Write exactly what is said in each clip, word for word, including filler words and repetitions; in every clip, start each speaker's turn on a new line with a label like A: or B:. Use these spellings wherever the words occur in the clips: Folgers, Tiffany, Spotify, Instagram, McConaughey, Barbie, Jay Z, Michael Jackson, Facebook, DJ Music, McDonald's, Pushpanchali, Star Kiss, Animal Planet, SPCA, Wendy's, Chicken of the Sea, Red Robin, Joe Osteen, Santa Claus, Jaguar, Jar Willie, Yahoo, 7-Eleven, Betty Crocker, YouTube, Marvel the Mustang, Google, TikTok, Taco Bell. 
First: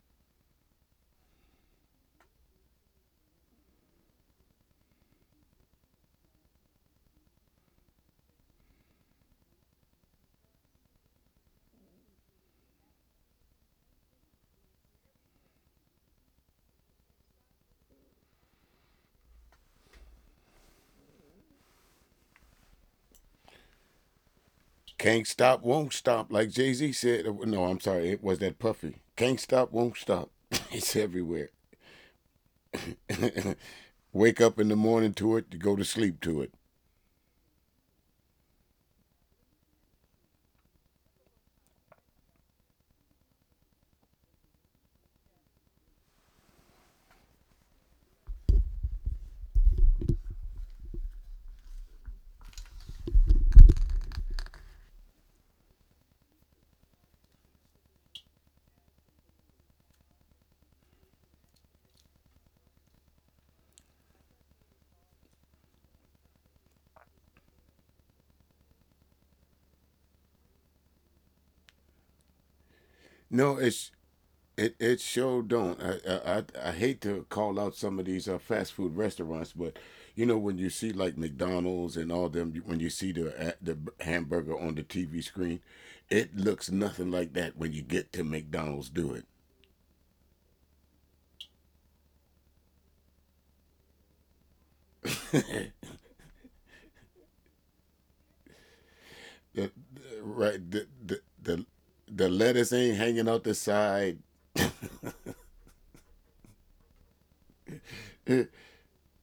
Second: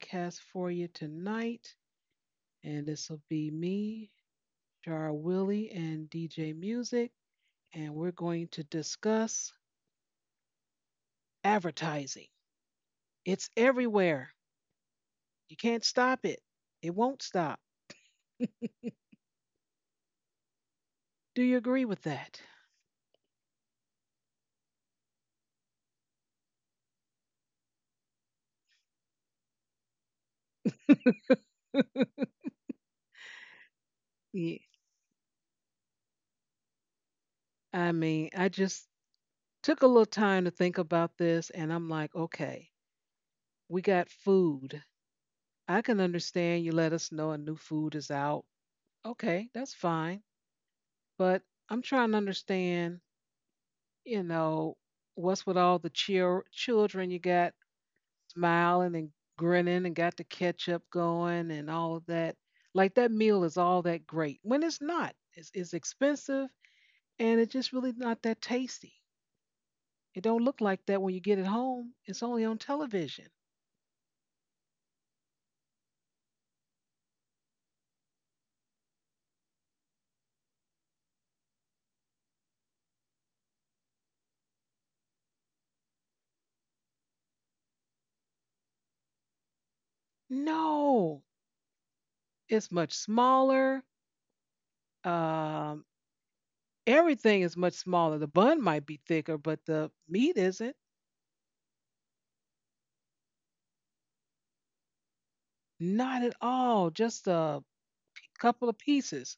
A: podcast for you tonight, and this will be me, Jar Willie, and D J Music, and we're going to discuss advertising. It's everywhere. You can't stop it. It won't stop. Do you agree with that?
B: Can't stop, won't stop. Like Jay Z said, uh, no, I'm sorry, it was that Puffy. Can't stop, won't stop. It's everywhere. Wake up
A: Yeah.
B: in the morning to it, you go to sleep to it.
A: I mean, I just took a little time to think about this, and I'm like, okay, we got food. I can understand you let us know a new food is out. Okay, that's fine. But I'm trying to understand, you know, what's with all the chil- children you got smiling and grinning and got the ketchup going and all of that. Like that meal is all that great when it's not. It's, it's expensive and it's just really not that tasty. It don't look like that when you get it home. It's only on television.
B: No, it's it it sure don't. I I I- hate to call out some of these uh, fast food restaurants, but you know when you see like McDonald's and all them, when you see the uh, the hamburger on the T V screen, it looks nothing like that when you get to McDonald's. Do
A: No, it's much smaller. Um,
B: it.
A: Everything is much smaller. The bun might be thicker, but the
B: The,
A: meat
B: the-
A: isn't.
B: right, the, the the the lettuce ain't hanging out the side.
A: Not at all. Just a couple of pieces.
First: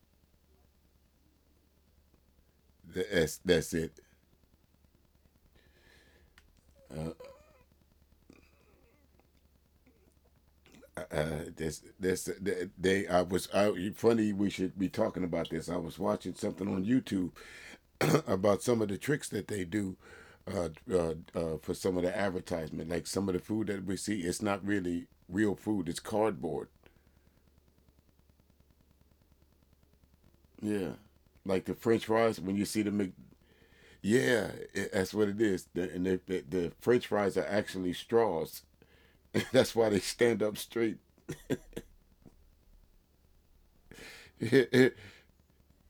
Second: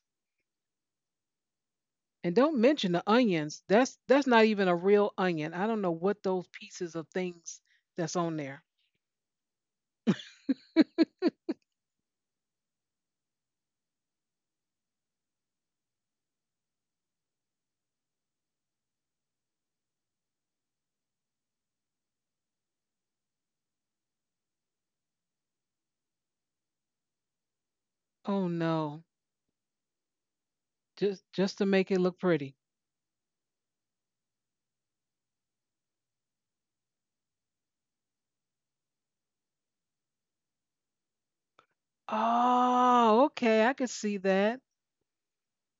A: And don't mention the
B: that's
A: onions.
B: that's
A: That's
B: it.
A: that's not even a real onion. I don't know what those pieces of things that's on there.
B: Uh, uh, that's that's that they. I was. I funny. We should be talking about this. I was watching something on YouTube about some of the tricks that they do uh, uh, uh, for some of the advertisement. Like some of the food that we see, it's not really real food. It's cardboard.
A: Oh no.
B: Yeah,
A: Just just to
B: like the
A: make it
B: French
A: look
B: fries.
A: pretty.
B: When you see the Mc- yeah, it, that's what it is. The, and they, the, the French fries are actually straws. That's why they stand up straight.
A: Oh, okay. I could see that.
B: Yeah,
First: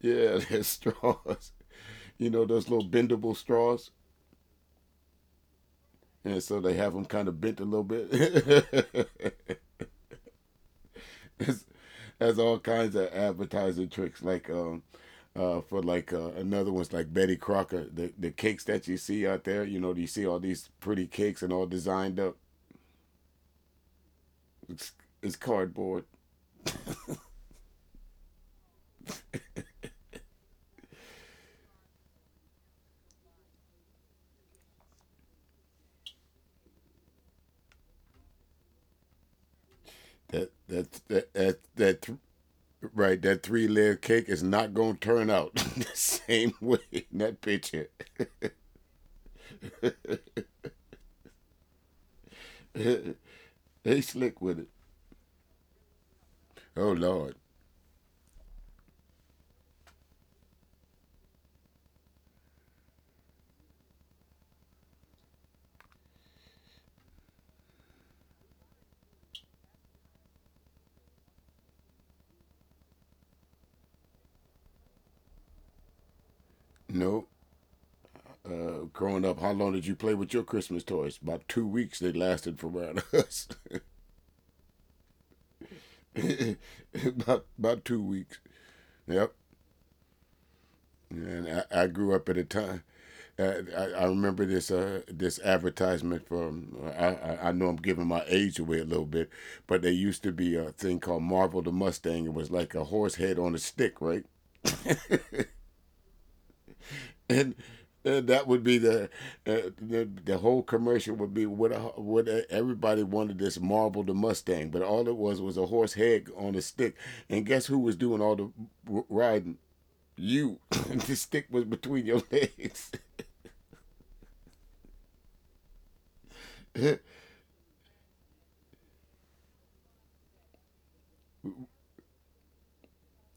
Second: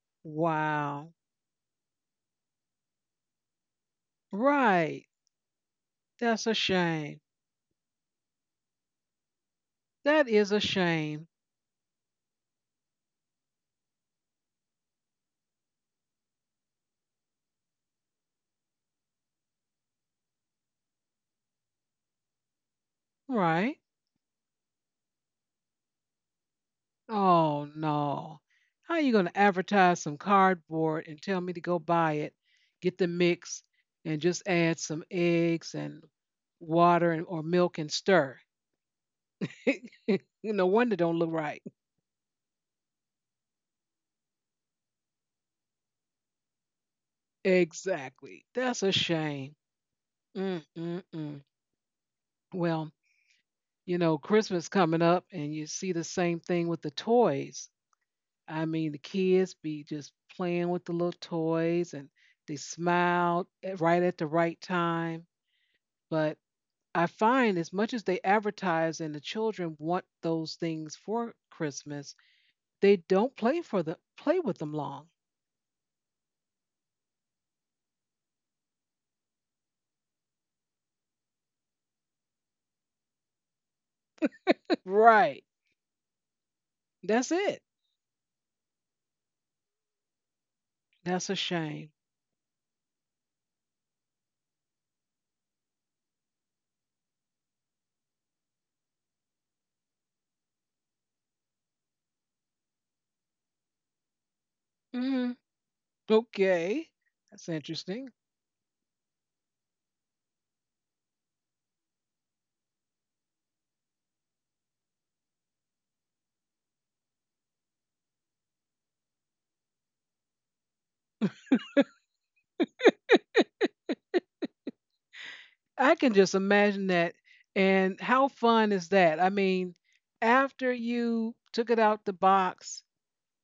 B: they're
A: Wow.
B: straws. You know those little bendable straws,
A: Right.
B: and
A: That's a
B: so they have them
A: shame.
B: kind of bent a little bit.
A: That is a shame.
B: It's- has all kinds of advertising tricks, like um, uh, for like uh, another one's like Betty Crocker, the the cakes that you see out there. You know, you see all these pretty cakes and all designed up.
A: Right.
B: It's, it's cardboard.
A: Oh no. How are you going to advertise some cardboard and tell me to go buy it, get the mix, and just add some eggs and water and, or milk and stir? You
B: That
A: no
B: that
A: wonder don't
B: that
A: look
B: that,
A: right.
B: that Right, that three layer cake is not gonna turn out the same way in that picture.
A: Exactly. That's a shame. Mm, mm, mm. Well,
B: They
A: you know,
B: slick
A: Christmas
B: with it.
A: coming up and you see the same thing with the
B: Oh Lord,
A: toys. I mean, the kids be just playing with the little toys and they smile at- right at the right time. But I find as much as they advertise and the children want those things for Christmas, they don't play for the play with them long.
B: no. Uh, growing up, how long did you play with your Christmas toys? About two weeks. They lasted for around us.
A: Right. That's
B: about
A: it.
B: about two weeks. Yep.
A: That's a
B: And I,
A: shame.
B: I grew up at a time. Uh, I, I remember this uh, this advertisement from. I, I- know I'm giving my age away a little bit, but there used to be a thing called Marvel the Mustang. It was like a horse head on a stick, right?
A: Hmm. Okay. That's
B: And
A: interesting.
B: uh, that would be the, uh, the the whole commercial would be what a, what a, everybody wanted this Marvel the Mustang, but all it was was a horse head on a stick. And guess who was doing all the r- riding? You. The stick was between your legs.
A: I can just imagine that. And how fun is that? I mean, after you took it out the box,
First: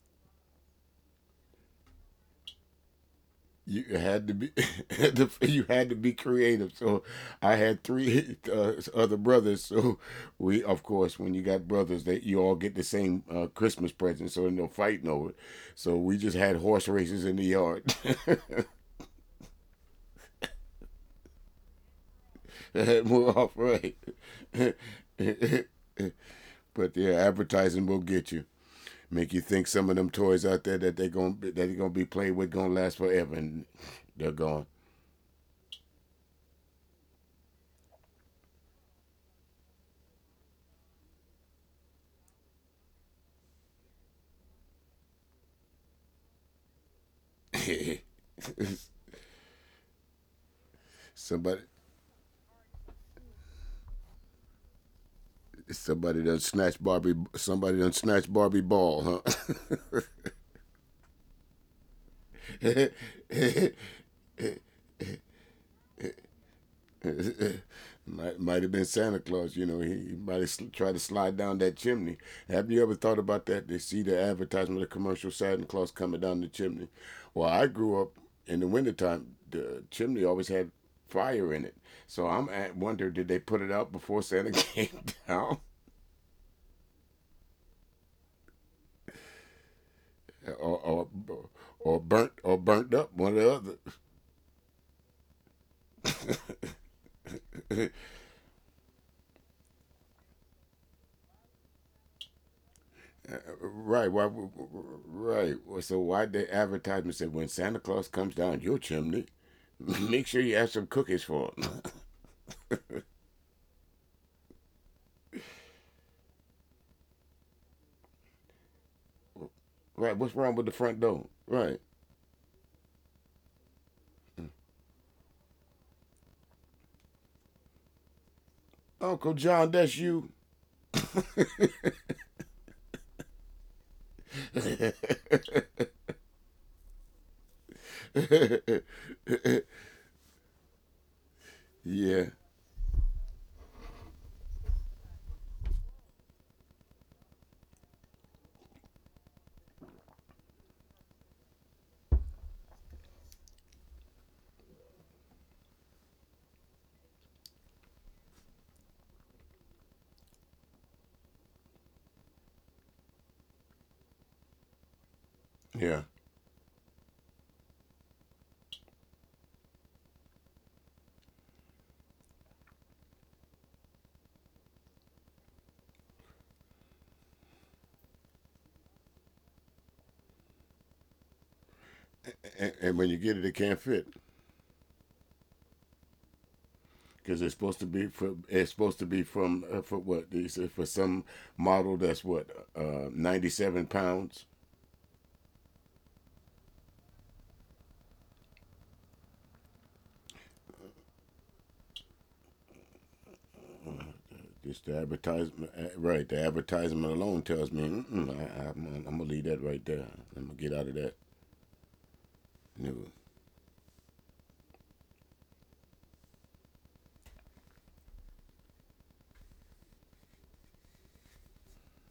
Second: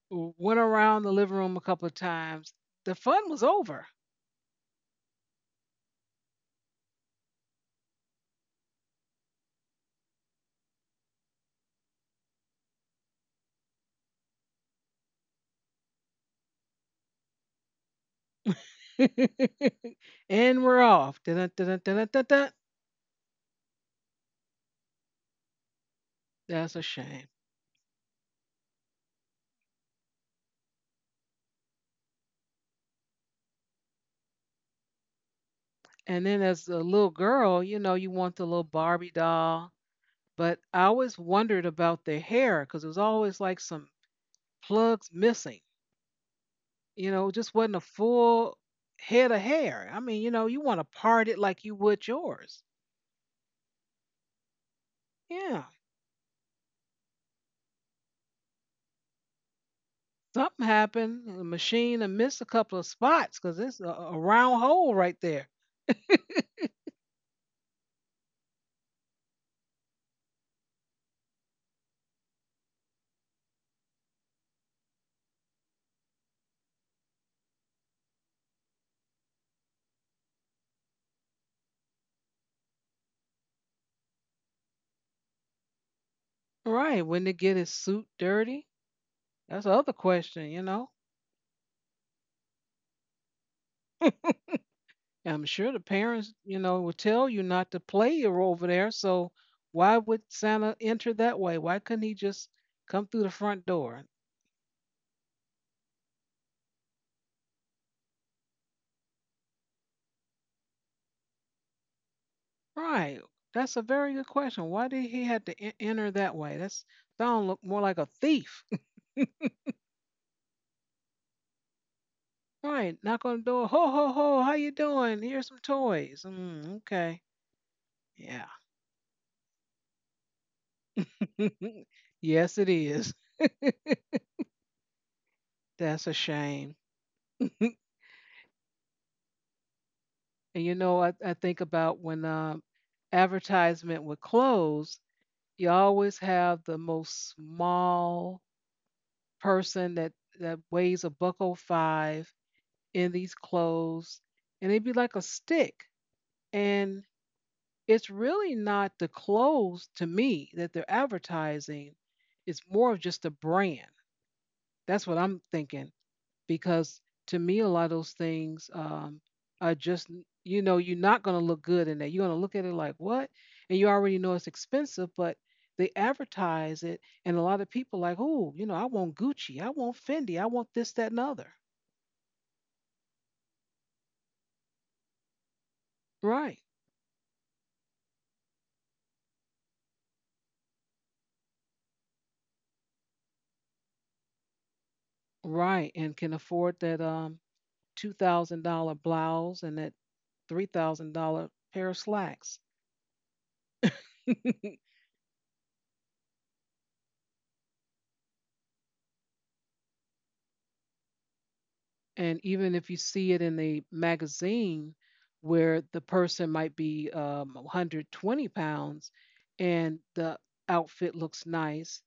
A: went around the living room a couple of times, the fun was over.
B: You had to be you had to be creative, so I had three uh, other brothers, so we, of course, when you got brothers that you all get the same uh, Christmas present, so there's no fighting over it, so we just had horse races in the yard.
A: And we're off. Dun, dun, dun, dun, dun, dun, dun.
B: We're off, right.
A: That's a
B: But yeah,
A: shame.
B: advertising will get you, make you think some of them toys out there that they're gonna that they're gonna be played with, gonna last forever, and they're gone.
A: And then as a little girl, you know, you want the little Barbie doll. But I always wondered about their hair because it was always like some plugs missing. You know, it just wasn't a full head of hair. I mean, you know, you want to part it
B: Somebody,
A: like you would yours. Yeah.
B: Somebody done snatched Barbie. Somebody done snatched Barbie ball, huh?
A: Something happened. The machine and missed a couple of spots because it's a, a round hole right there.
B: might might have been Santa Claus. You know, he, he might have sl- tried to slide down that chimney. Have you ever thought about that? They see the advertisement, the commercial Santa Claus coming down the chimney. Well, I grew up in the wintertime. The chimney always had fire in it, so I'm at wonder, did they put it out before Santa came down,
A: Right. Wouldn't it get his suit dirty? That's the other question, you
B: or
A: know?
B: or, or burnt or burnt up one or the other.
A: I'm sure the parents, you know, will tell you not to play or over there. So why would Santa enter that way? Why couldn't he just come through the
B: Uh,
A: front door?
B: Right. Why? Right. Well, so why the advertisement said, when Santa Claus comes down your chimney, make sure you have some cookies for him.
A: Right. That's a very good question. Why did he have to en- enter that way? That's sound look more like a thief.
B: Right. What's wrong with the front door? Right.
A: Right. Knock on the door. Ho ho ho. How you doing? Here's some toys. Mm, okay. Yeah.
B: Uncle John, that's you.
A: Yes, it is.
B: Yeah.
A: That's a shame. And you know, I, I think about when
B: Yeah.
A: um advertisement would close. You always have the most small person that that weighs a buck oh five in these clothes, and it'd be like a stick. And it's really not the clothes to me that they're advertising. It's more of just a brand. That's what I'm thinking. Because to me a lot of those things um, are just, you know, you're not going to look good in that. You're going to look at it like what, and you already know it's expensive, but they advertise it, and a lot of people like, oh, you know, I want Gucci, I want Fendi, I want this that and the other.
B: And, and when you get it, it can't fit
A: Right.
B: because it's supposed to be for it's supposed to be from uh, for what they said for some model, that's what, uh, ninety seven pounds.
A: Right, and can afford that um two thousand dollars blouse and that three thousand dollars pair of slacks.
B: Just the advertisement, eh, right? The advertisement alone tells me mm-mm, I, I, I'm, I'm gonna leave that right there. I'm gonna get out of that.
A: And even
B: No,
A: if you see it in the magazine where the person might be um, one hundred twenty pounds and the outfit looks nice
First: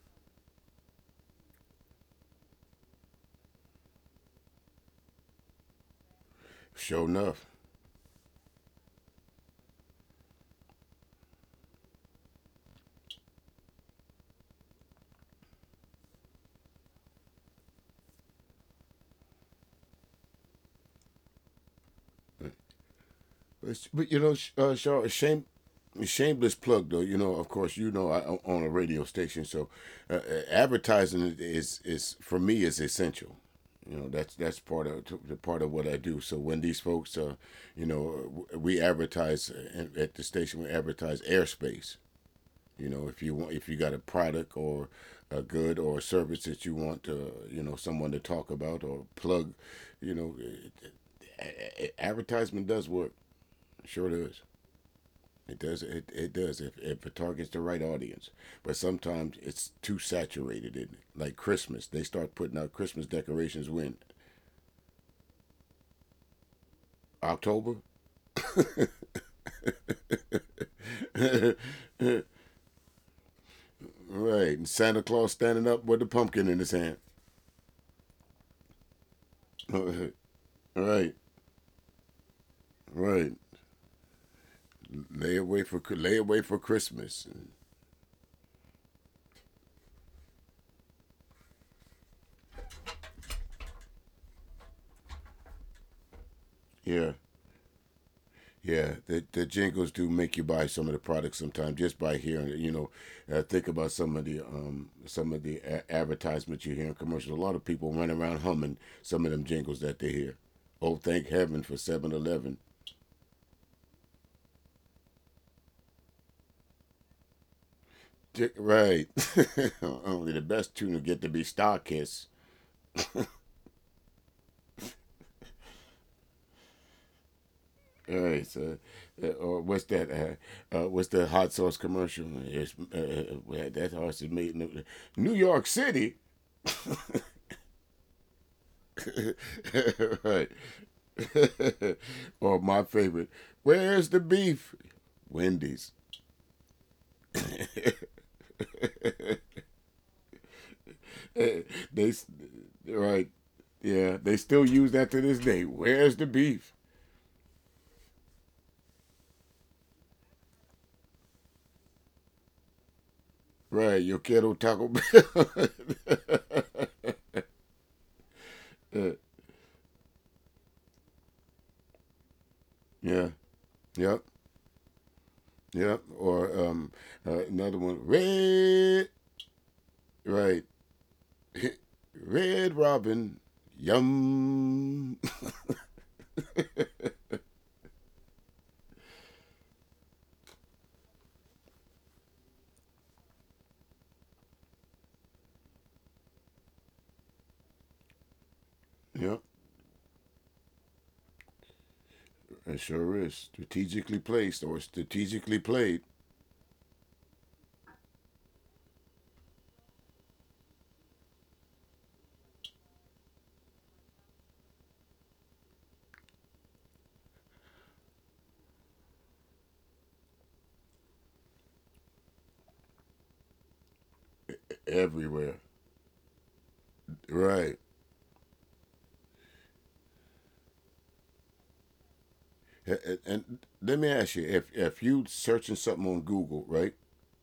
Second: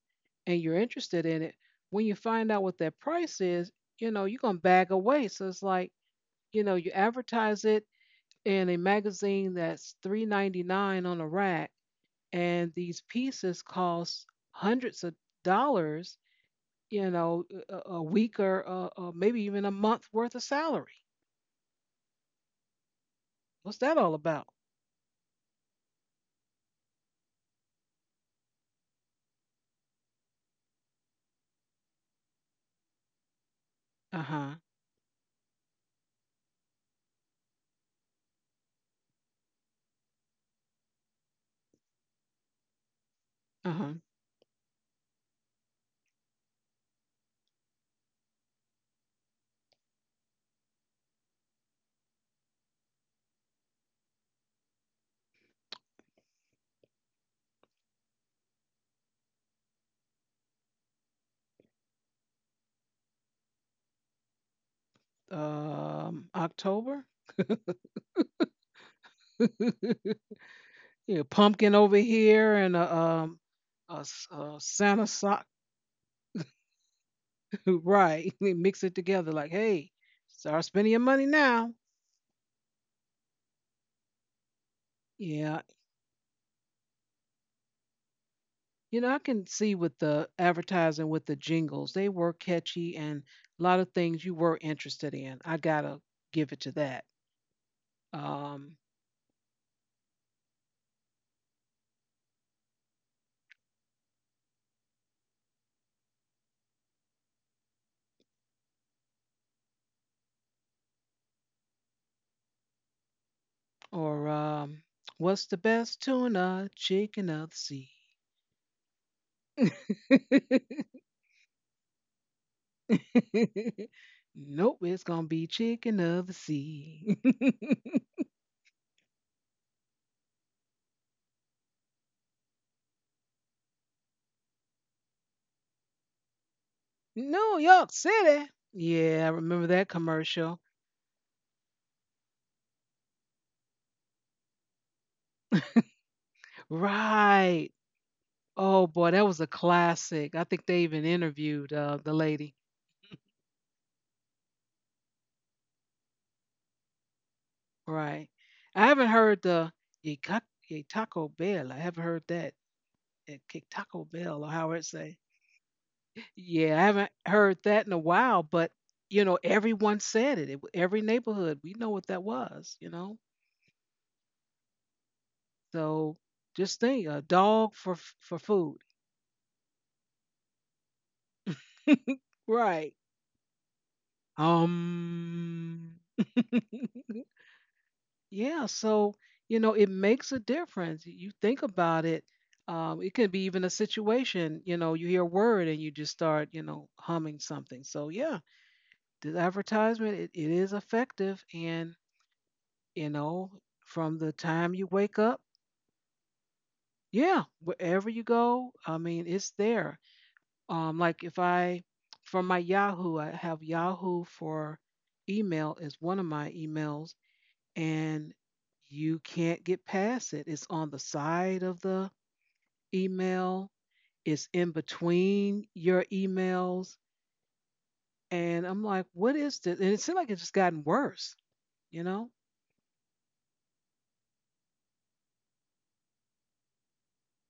A: and you're interested in it, when you find out what that price is, you know, you're going to bag away. So it's like, you know, you
B: sure enough.
A: advertise it in a magazine that's three ninety-nine on a rack and these pieces cost hundreds of dollars, you know, a, a week or uh, uh, maybe even a month worth of salary. What's
B: But,
A: that
B: but
A: all
B: you know,
A: about?
B: sh- uh, Shaw, shame, shameless plug though. You know, of course, you know, I own a radio station, so uh, uh, advertising is is for me is essential. You know, that's
A: Uh-huh.
B: that's part of the part of what I do. So when these folks, uh, you know, we advertise uh, at the station, we advertise airspace. You know, if you want, if you
A: Uh-huh.
B: got a product or a good or a service that you want to, you know, someone to talk about or plug, you know, it, it- advertisement does work. Sure does. It does. It, it does. If, if it targets the right audience, but sometimes it's too saturated. Isn't it? Like Christmas, they start putting out Christmas decorations when
A: Um, October.
B: October,
A: Yeah,
B: right?
A: pumpkin over here and a um a, s- a
B: And
A: Santa
B: Santa Claus
A: sock.
B: standing up with the pumpkin in his hand.
A: Right. We mix it together. Like, hey, start spending your money
B: Right.
A: now.
B: Right. Lay
A: Yeah,
B: away for lay away for Christmas. And
A: you know I can see with the advertising with the jingles, they were catchy and a lot of things you were interested in. I gotta give it to that.
B: yeah,
A: Um,
B: yeah. The the jingles do make you buy some of the products sometimes just by hearing it. You know, uh, think about some of the um some of the a- advertisements you hear in commercials. A lot of people run around humming some of them jingles that they hear. Oh, thank heaven for seven-Eleven.
A: or um, what's the best tuna? Chicken of the sea.
B: J- Right. Only the best tuna get to be Star Kiss.
A: Nope, it's gonna be chicken of the sea.
B: All right, so, uh, or what's that? Uh, uh, what's the hot sauce commercial? It's, uh, uh, that sauce is made in New York City.
A: New York City. Yeah, I remember that commercial.
B: Right. Or my favorite, where's the beef? Wendy's.
A: Right. Oh boy, that was a classic. I think they even interviewed
B: Eh,
A: uh, the
B: They s-
A: lady.
B: right. Yeah, they still use that to this day. Where's the beef?
A: Right. I haven't heard the Ye Ca- Ye Taco Bell. I haven't heard that. Ye Ca- Taco
B: Right, yo
A: Bell or
B: quiero
A: how it
B: Taco
A: say.
B: Bell.
A: Yeah, I haven't heard that in a while, but you
B: Eh,
A: know, everyone said it. It every neighborhood, we know what that was, you know.
B: yeah. Yep. Yep.
A: So
B: Or
A: just
B: um
A: think, a
B: uh,
A: dog
B: another
A: for
B: one,
A: f- for food.
B: red. Right.
A: Right.
B: Red Robin. Yum.
A: Um. Yeah. So you know, it makes a difference. You think about it. Um, it could be even a situation. You know, you hear a word and you just start, you know, humming something. So yeah, the
B: Yep.
A: advertisement it, it is effective, and
B: It
A: you
B: sure
A: know,
B: is
A: from the
B: strategically
A: time
B: placed
A: you
B: or
A: wake up,
B: strategically played.
A: yeah, wherever you go, I mean, it's there. Um, like if I, for my Yahoo, I have Yahoo for email is one of my emails, and you can't get past it. It's on the side of the email. It's in between
B: Everywhere.
A: your emails,
B: Right.
A: and I'm like, what is this? And it seemed like it's just gotten worse. You know?
B: And, and let me ask you, if if you searching something on Google, right,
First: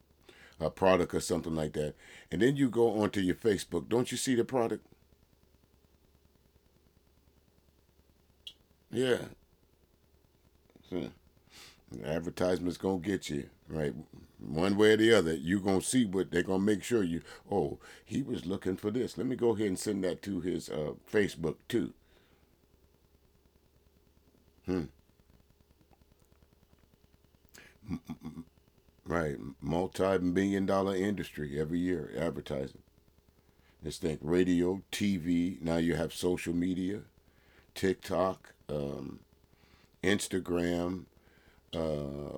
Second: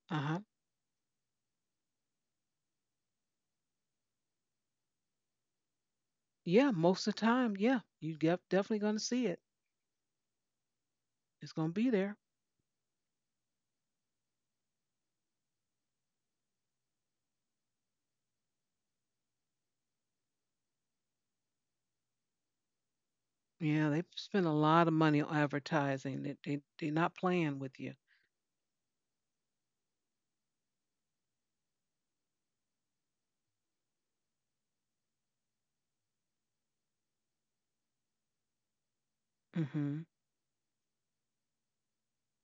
A: Uh huh.
B: a product or something like that, and then you go onto your Facebook, don't you see the product?
A: Yeah, most of the time, yeah, you get definitely gonna
B: Yeah.
A: see it.
B: Hmm.
A: It's gonna be there.
B: Advertisement's gonna get you right, one way or the other. You gonna see what they gonna make sure you. Oh, he was looking for this. Let me go ahead and send that to his uh, Facebook too.
A: Yeah, they've spent a lot
B: Hmm.
A: of money on advertising. They, they, they're not playing with you.
B: Right, multi-million dollar industry every year, advertising. Just think radio, T V. Now you have social media. TikTok, um,
A: Mm-hmm.
B: Instagram, uh,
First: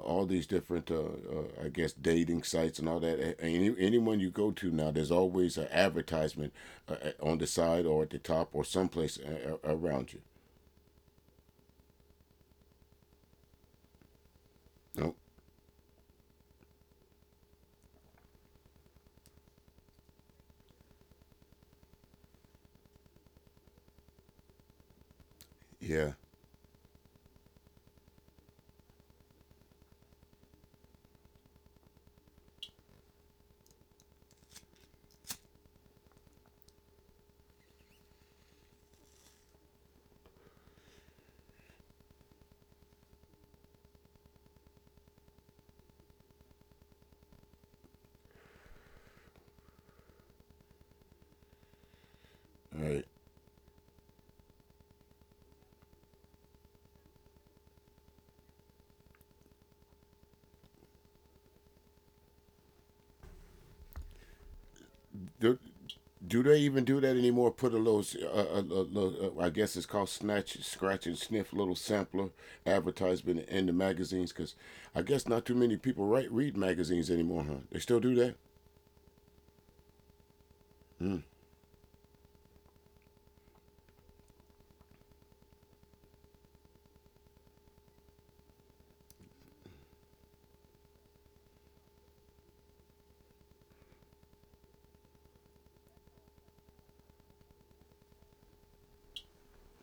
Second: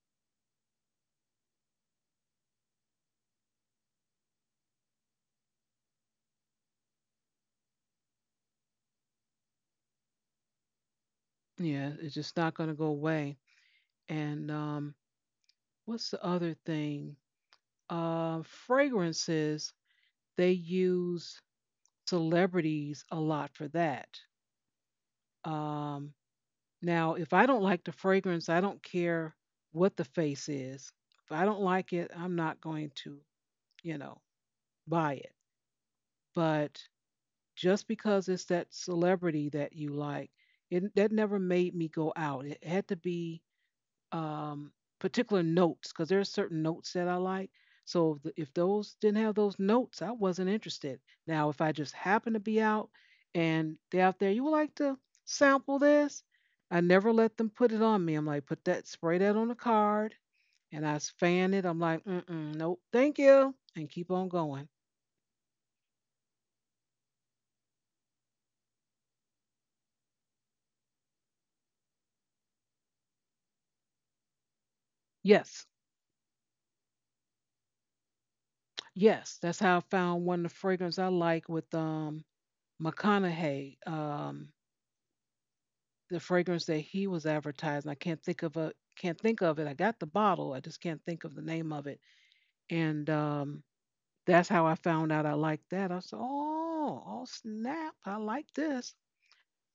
B: all these different, uh, uh, I guess, dating sites and all that. Any, anyone you go to now, there's always an advertisement uh, uh, on the side or at the top or someplace a- a- around you.
A: Yeah, it's just not going to go away. And um,
B: Oh,
A: what's the other thing? Uh, fragrances, they use celebrities a lot for that.
B: yeah.
A: Um, now, if I don't like the fragrance, I don't care what the face is. If I don't like it, I'm not going to, you know, buy it. But just because it's that celebrity that you like, it, that never made me go out. It had to be um, particular notes because there are certain notes that I like. So if, the, if those didn't have those notes, I wasn't interested. Now, if I just happen to be
B: All
A: out
B: right.
A: and they're out there, you would like to sample this? I never let them put it on me. I'm like, put that, spray that on the card, and I fan it. I'm like, mm-mm, nope, thank you, and keep on going.
B: Do, do they even do that anymore? Put a little, uh, a, a little uh, I guess it's called snatch, scratch and sniff, little sampler advertisement in the magazines, because I guess not too many
A: Yes,
B: people write read magazines anymore, huh? They still do that.
A: yes, that's how I found one of the fragrances I
B: Mm,
A: like with um McConaughey. Um, the fragrance that he was advertising. I can't think of a Can't think of it. I got the bottle. I just can't think of the name of it. And um, that's how I found out I liked that. I said, oh, oh snap, I like this.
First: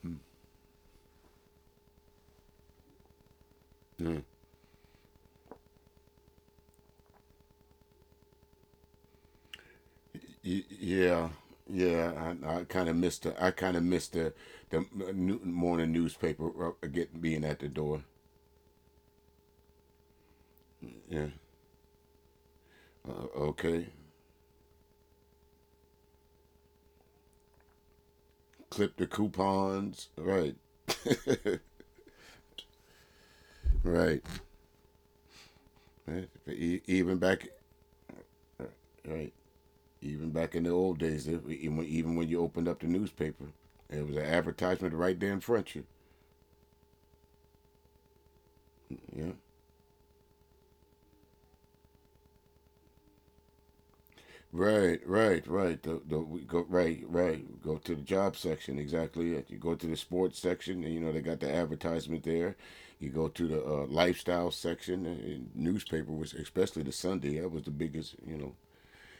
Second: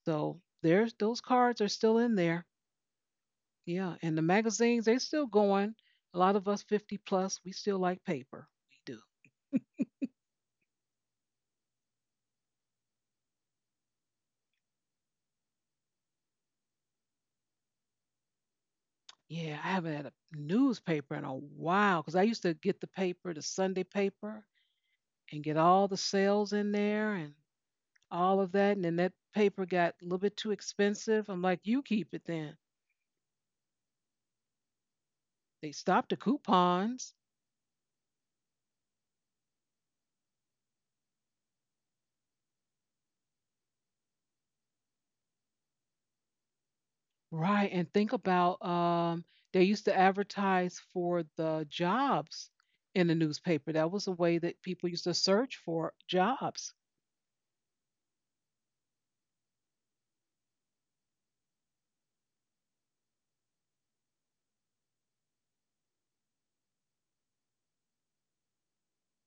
A: So there's those cards are still in there. Yeah, and
B: yeah.
A: the magazines they are still going. A lot of us fifty plus, we still like paper. We do.
B: Y- Yeah, yeah. I, I kind of missed the I kind of missed the the new, morning newspaper uh, getting being at the door.
A: Yeah, I haven't had a newspaper in
B: Yeah.
A: a while because I used to get the
B: Uh,
A: paper, the Sunday
B: okay.
A: paper, and get all the sales in there and all of that. And then
B: Clip the
A: that paper got a
B: coupons.
A: little bit too
B: Right.
A: expensive. I'm like, you keep it then.
B: Right.
A: They stopped the
B: Eh, e-
A: coupons.
B: Even back. Right. Even back in the old days, eh, even when, even when you opened up the newspaper, it was an advertisement right there in front of you.
A: Right. And think about um,
B: Yeah.
A: they used to advertise for the jobs in the newspaper. That was a way that people
B: Right,
A: used to
B: right,
A: search
B: right.
A: for
B: The the we go
A: jobs.
B: right, right. Go to the job section. Exactly it. You go to the sports section, and you know they got the advertisement there. You go to the uh, lifestyle section, and newspaper was especially the Sunday. That was the biggest, you know.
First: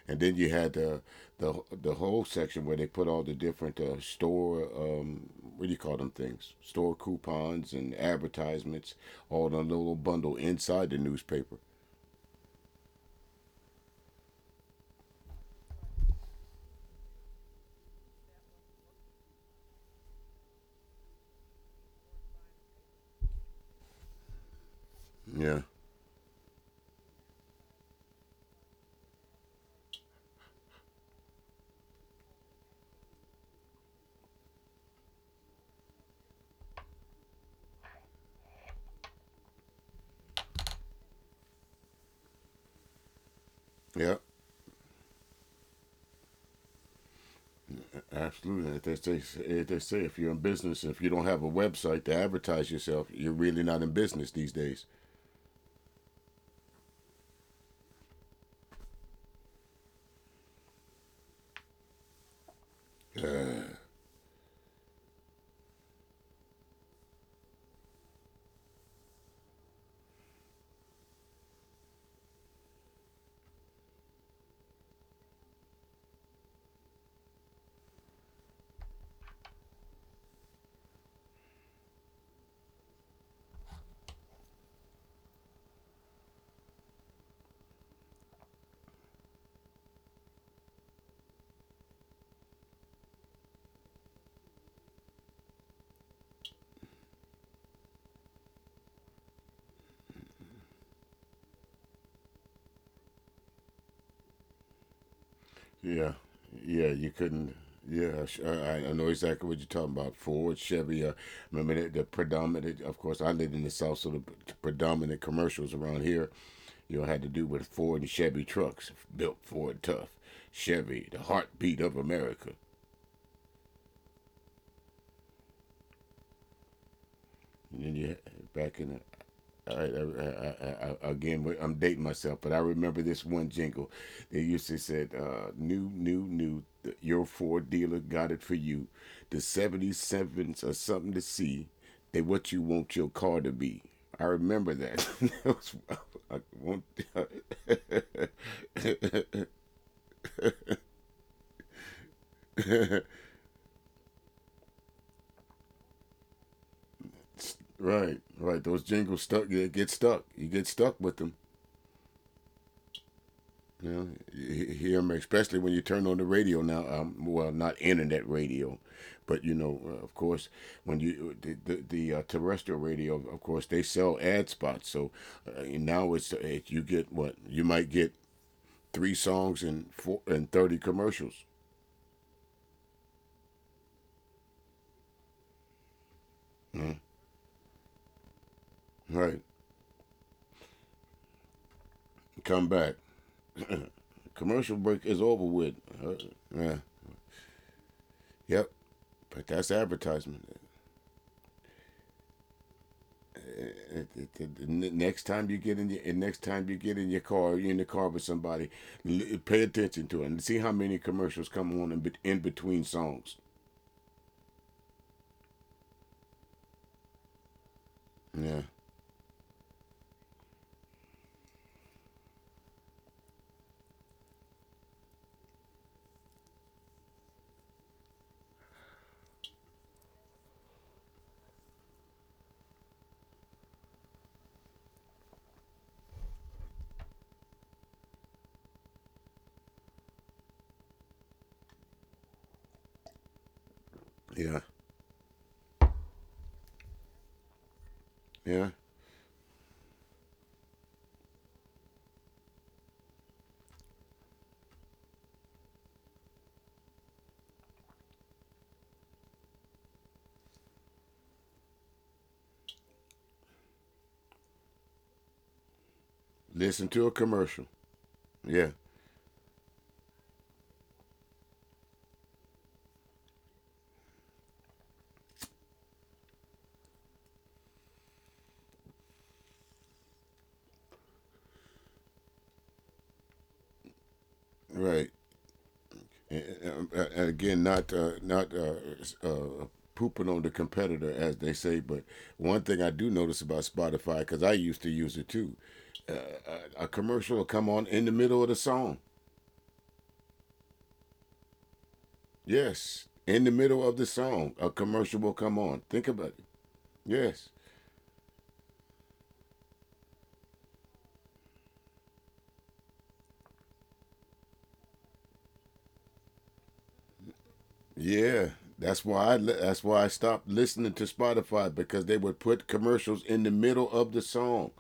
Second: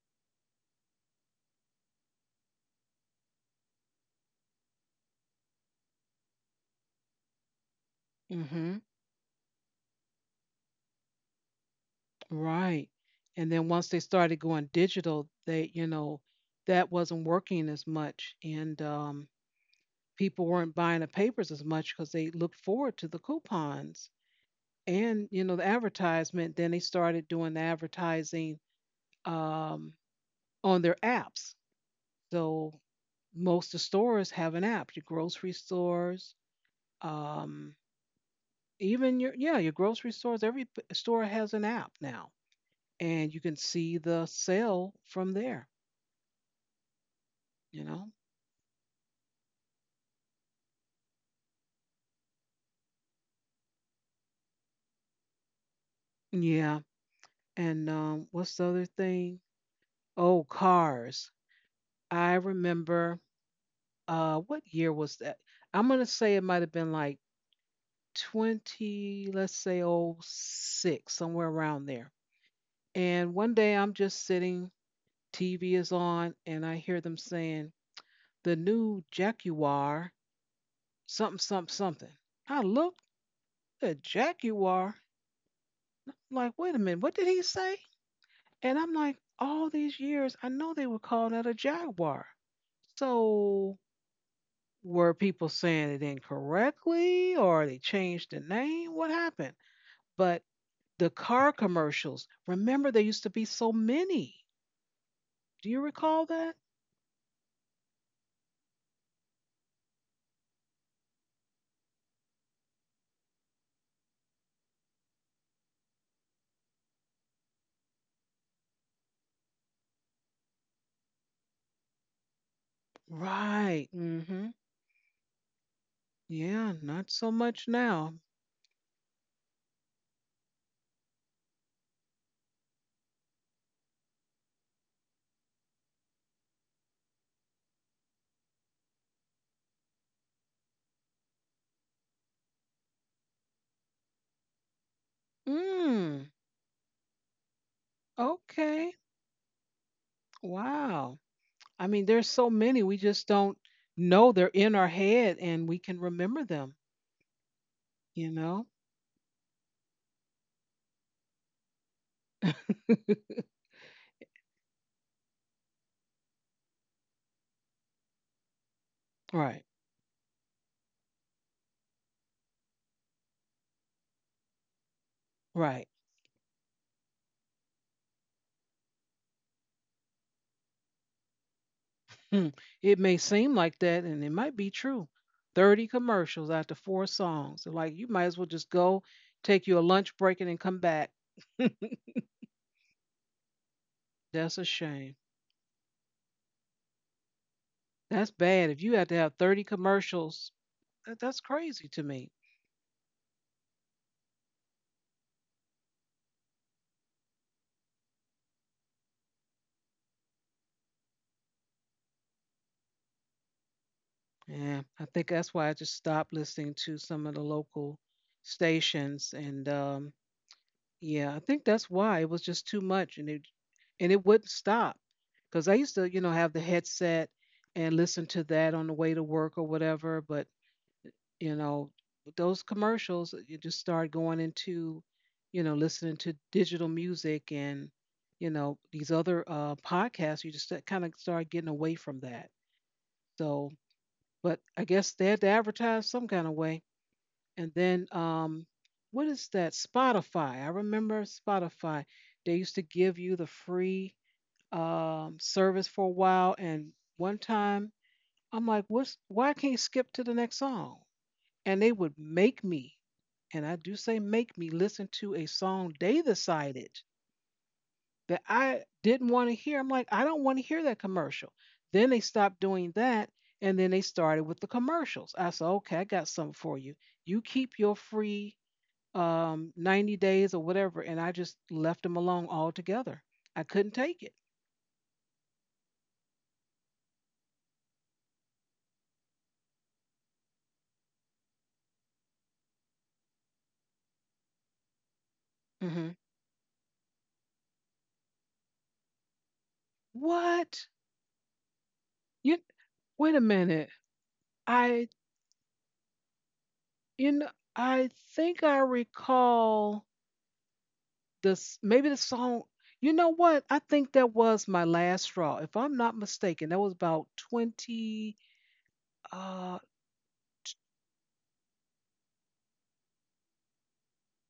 B: And then you had the the the whole section where they put all the different uh, store um, what do you call them things, store coupons and
A: Hmm.
B: advertisements, all in a little bundle inside the newspaper.
A: Right. And then once they started going digital, they, you know, that wasn't working as much. And um, people weren't buying the papers as much because they looked forward to the coupons, and you know the
B: Yeah,
A: advertisement. Then they started doing the advertising um, on their apps, so most of the stores have an app. Your grocery stores, um, even your, yeah, your grocery stores, every p- store has an app now, and you can see the
B: yeah.
A: sale from there, you know.
B: Absolutely. They say, they say, if you're in business, if you don't have a website to advertise yourself, you're really not in business these days.
A: Yeah, and um, what's the other thing? Oh, cars. I remember,
B: Uh,
A: uh, what year was that? I'm going to say it might have been like twenty, let's say oh six, somewhere around there. And one day I'm just sitting, T V is on, and I hear them saying, the new Jaguar, something, something, something. I look, the Jaguar, like, wait a minute, what did he say? And I'm like, all these years, I know they were calling it a Jaguar. So were people saying it incorrectly or they changed the name? What happened? But the car commercials. Remember, there used to be so many. Do you
B: yeah,
A: recall that?
B: yeah, you couldn't. Yeah, I I, know exactly what you're talking about. Ford, Chevy. Uh, remember the, the predominant. Of course, I lived in the south, so the predominant commercials around here, you know, had to do with Ford and Chevy trucks, built Ford tough, Chevy, the heartbeat of America.
A: Right. mm hmm Yeah, not so much
B: And then you
A: now.
B: back in the All right, I, I, I, again, I'm dating myself, but I remember this one jingle. They used to say, uh, "New, new, new, th- your Ford dealer got it for you. The 'seventy-sevens are something to see. They what you want your car to be." I remember that. That was, I
A: Mm,
B: I want,
A: okay. Wow. I mean, there's so many. We just don't know they're in our head and we can remember them,
B: right,
A: you
B: right.
A: know?
B: Those jingles stuck. You get stuck. You get stuck with them. You know, you hear them, especially when you turn on the radio now. Um, well, not internet radio, but you
A: Right,
B: know, uh, of course, when you uh, the the, the uh, terrestrial radio, of course, they sell ad spots. So uh,
A: right.
B: now it's uh, you get what you might get three songs and four and thirty commercials.
A: Hmm. It may seem like that, and it might be true. thirty commercials after four songs. So, like, you might as well just go,
B: Right,
A: take you a lunch break, and then come back.
B: come back.
A: That's a
B: Commercial break is
A: shame.
B: over with. Uh, yeah,
A: That's
B: yep.
A: bad. If you had to have
B: But that's
A: thirty
B: advertisement.
A: commercials, that, that's crazy to me.
B: Next time you get in your and next time you get in your car, you're in the car with somebody, pay attention to it and see how many commercials come on in, in between songs.
A: Yeah, I think that's why I just stopped listening to some of the local
B: Yeah.
A: stations. And um, Yeah, I think that's why it was just too much, and it and it wouldn't stop. Because I used to, you know, have the headset and listen to that on the way to work or whatever. But you know, with those commercials, uh, you just start going into, you know, listening to digital music and, you know, these other uh, podcasts. You just uh, kind of start getting away from that. So
B: Yeah,
A: but I guess they had to advertise some kind of way. and then
B: yeah,
A: um what is that, Spotify? I remember Spotify. They used to give you the free um service for a while. And one time I'm like, what's, why I can't skip to the next song? And they would make me, and I do say make me, listen to a song they
B: listen
A: decided
B: to a commercial.
A: that
B: Yeah,
A: I didn't want to hear. I'm like, I don't want to hear that commercial. Then they stopped doing that, and then they started with the commercials. I said, okay, I got something for you. You keep your free, um, ninety days or whatever, and I just left them alone altogether. I couldn't take it.
B: right. And, uh, again not uh, not uh, uh, pooping on the competitor, as they say. But one thing I do notice about Spotify, because I used to use it too,
A: Hmm.
B: a commercial will come on in the middle of the song.
A: What? You
B: Yes. In the
A: wait a
B: middle of the
A: minute.
B: song, a commercial will
A: I,
B: come on. Think about it. Yes.
A: you know, I think I recall this, maybe the song. You know what, I think that was my last straw, if I'm not mistaken. That was about
B: Yeah.
A: twenty,
B: That's why I that's why I
A: uh
B: stopped listening to Spotify because they would put commercials in the middle of the song.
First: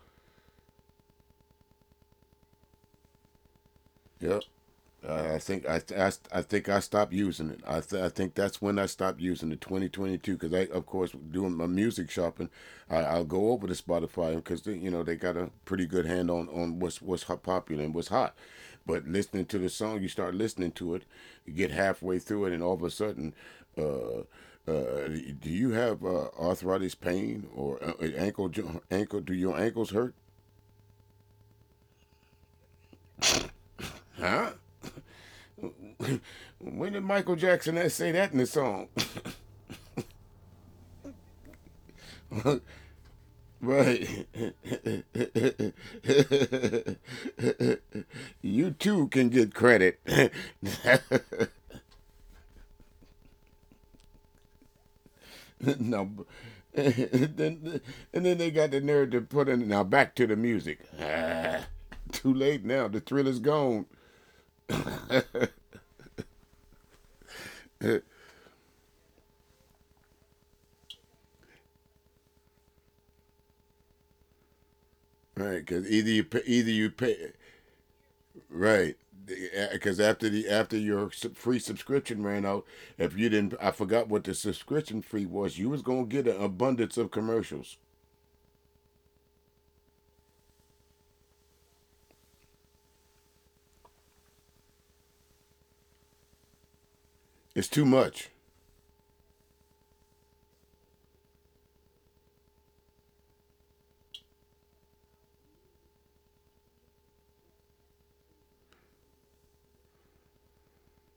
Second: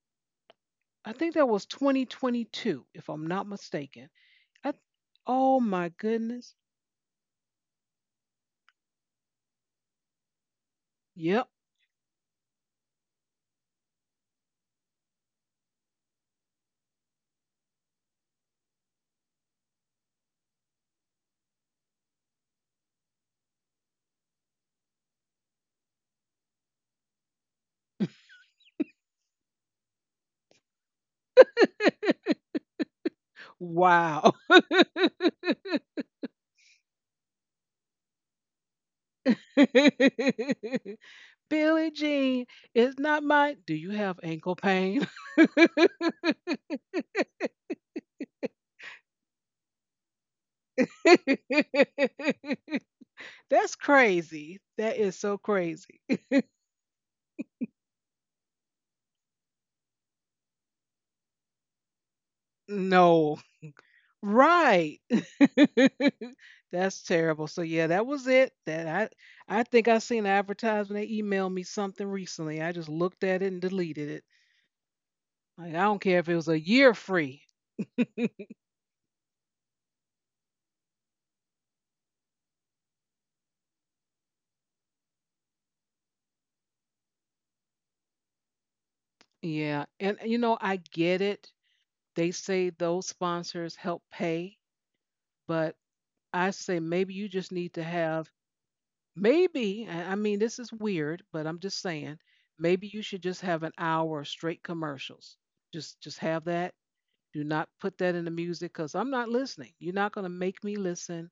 A: I think that was twenty twenty-two, if I'm not mistaken.
B: Yep.
A: I,
B: I I
A: oh
B: think I,
A: my
B: I, I
A: goodness.
B: think I stopped using it. I th- I think that's when I stopped using it, twenty twenty-two, because I, of course,
A: Yep.
B: doing my music shopping, I, I'll go over to Spotify because you know they got a pretty good hand on on what's what's hot, popular and what's hot. But listening to the song, you start listening to it, you get halfway through it, and all of a sudden, uh, uh, do you have uh, arthritis pain or uh, ankle jo- ankle? Do your ankles hurt?
A: Wow.
B: Huh? When did Michael Jackson say that in the song?
A: Billie Jean is not my, do you have ankle
B: Right.
A: pain?
B: You too can get credit.
A: That's crazy. That is so crazy.
B: No. then, and then they got the nerve to put in, now back to the music. Ah, too late now. The
A: No.
B: thrill is gone.
A: Right. That's terrible. So yeah, that was it. That I I think I seen an advertisement. They emailed me something recently. I just looked at it and deleted it. Like,
B: Right,
A: I don't
B: because
A: care if
B: either
A: it
B: you
A: was a
B: pay, either
A: year
B: you
A: free.
B: pay. Right, because after the after your sub- free subscription ran out, if you didn't — I forgot what the subscription fee was — you was gonna get an abundance of commercials.
A: Yeah. And you know, I get it. They say those sponsors help pay, but I say maybe you just need to
B: It's too
A: have,
B: much.
A: maybe, I I mean, this is weird, but I'm just saying, maybe you should just have an hour of straight commercials. Just just have that. Do not put that in the music because I'm not listening. You're not going to make me listen.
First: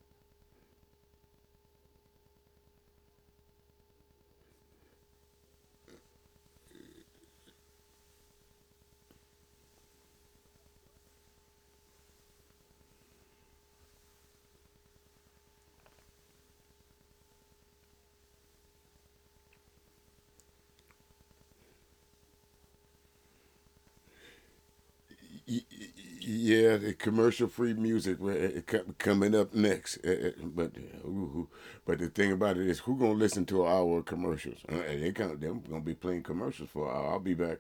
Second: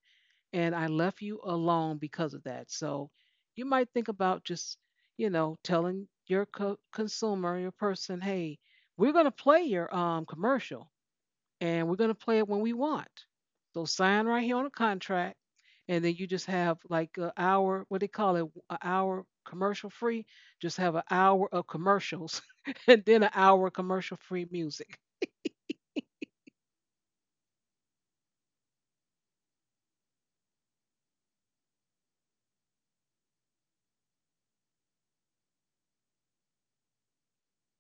A: And I left you alone because of that. So you might think about just, you know, telling your co- consumer, your person, hey, we're going to play your um, commercial, and we're going to play it when we want. So sign right here on a contract, and then you just have like an hour, what they call it, an hour commercial free. Just have an hour of commercials, and then an hour of commercial free music.
B: Yeah, commercial-free music, well, coming up next. Eh, eh, But uh, but the thing about it is, who gonna listen to an hour of commercials? Uh, They gonna they're gonna be playing commercials for an hour. I'll be back.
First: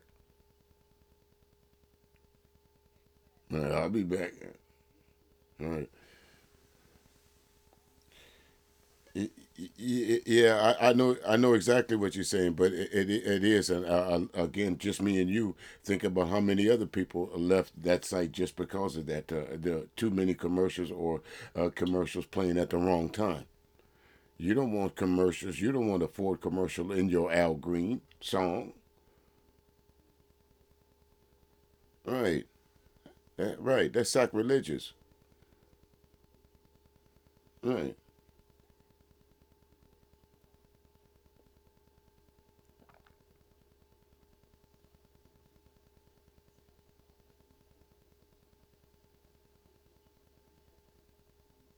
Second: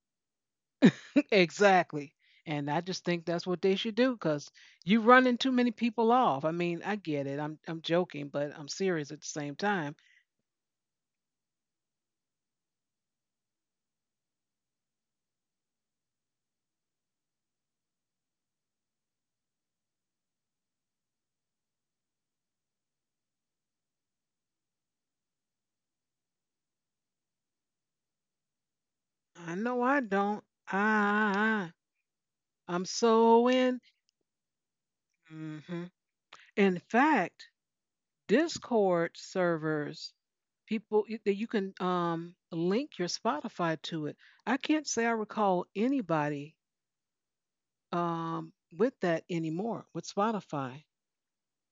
A: Exactly. And I just think that's what
B: Uh,
A: they
B: I'll
A: should
B: be
A: do
B: back.
A: because you running too
B: Uh, All
A: many
B: right.
A: people off. I mean, I get it. I'm I'm joking, but I'm serious at the same time.
B: Yeah, I, I know I know exactly what you're saying, but it it, it is, and uh, uh, again, just me and you, think about how many other people left that site just because of that. Uh, the too many commercials, or uh, commercials playing at the wrong time. You don't want commercials. You don't want a Ford commercial in your Al Green song.
A: I know I don't. I
B: Right.
A: I'm
B: That-
A: so
B: right.
A: in.
B: That's sacrilegious.
A: Hmm. In fact,
B: Right.
A: Discord servers, people y- that you can um, link your Spotify to it. I can't say I recall anybody um, with that anymore, with Spotify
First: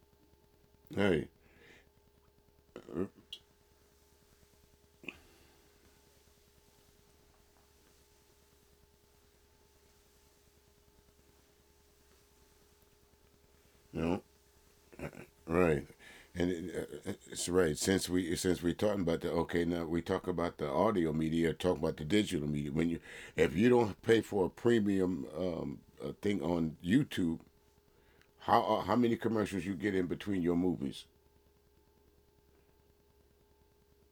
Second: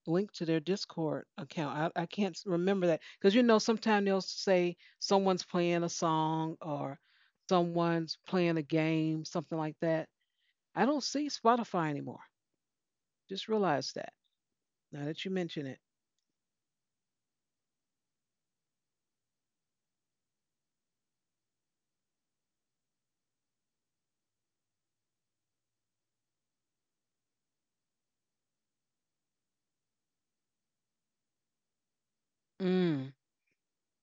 A: linked to their Discord
B: Right.
A: account. I, I can't s- remember that because you know, sometimes they'll say someone's playing a song or someone's playing a game, something like that. I don't see Spotify anymore. Just realize
B: You
A: that
B: know.
A: now that you mention it.
B: Right. And it, uh, it's right since we since we're talking about the — okay, now we talk about the audio media, talk about the digital media — when you, if you don't pay for a premium um, uh thing on YouTube, how uh, how many commercials you get in between your movies.
A: Mm,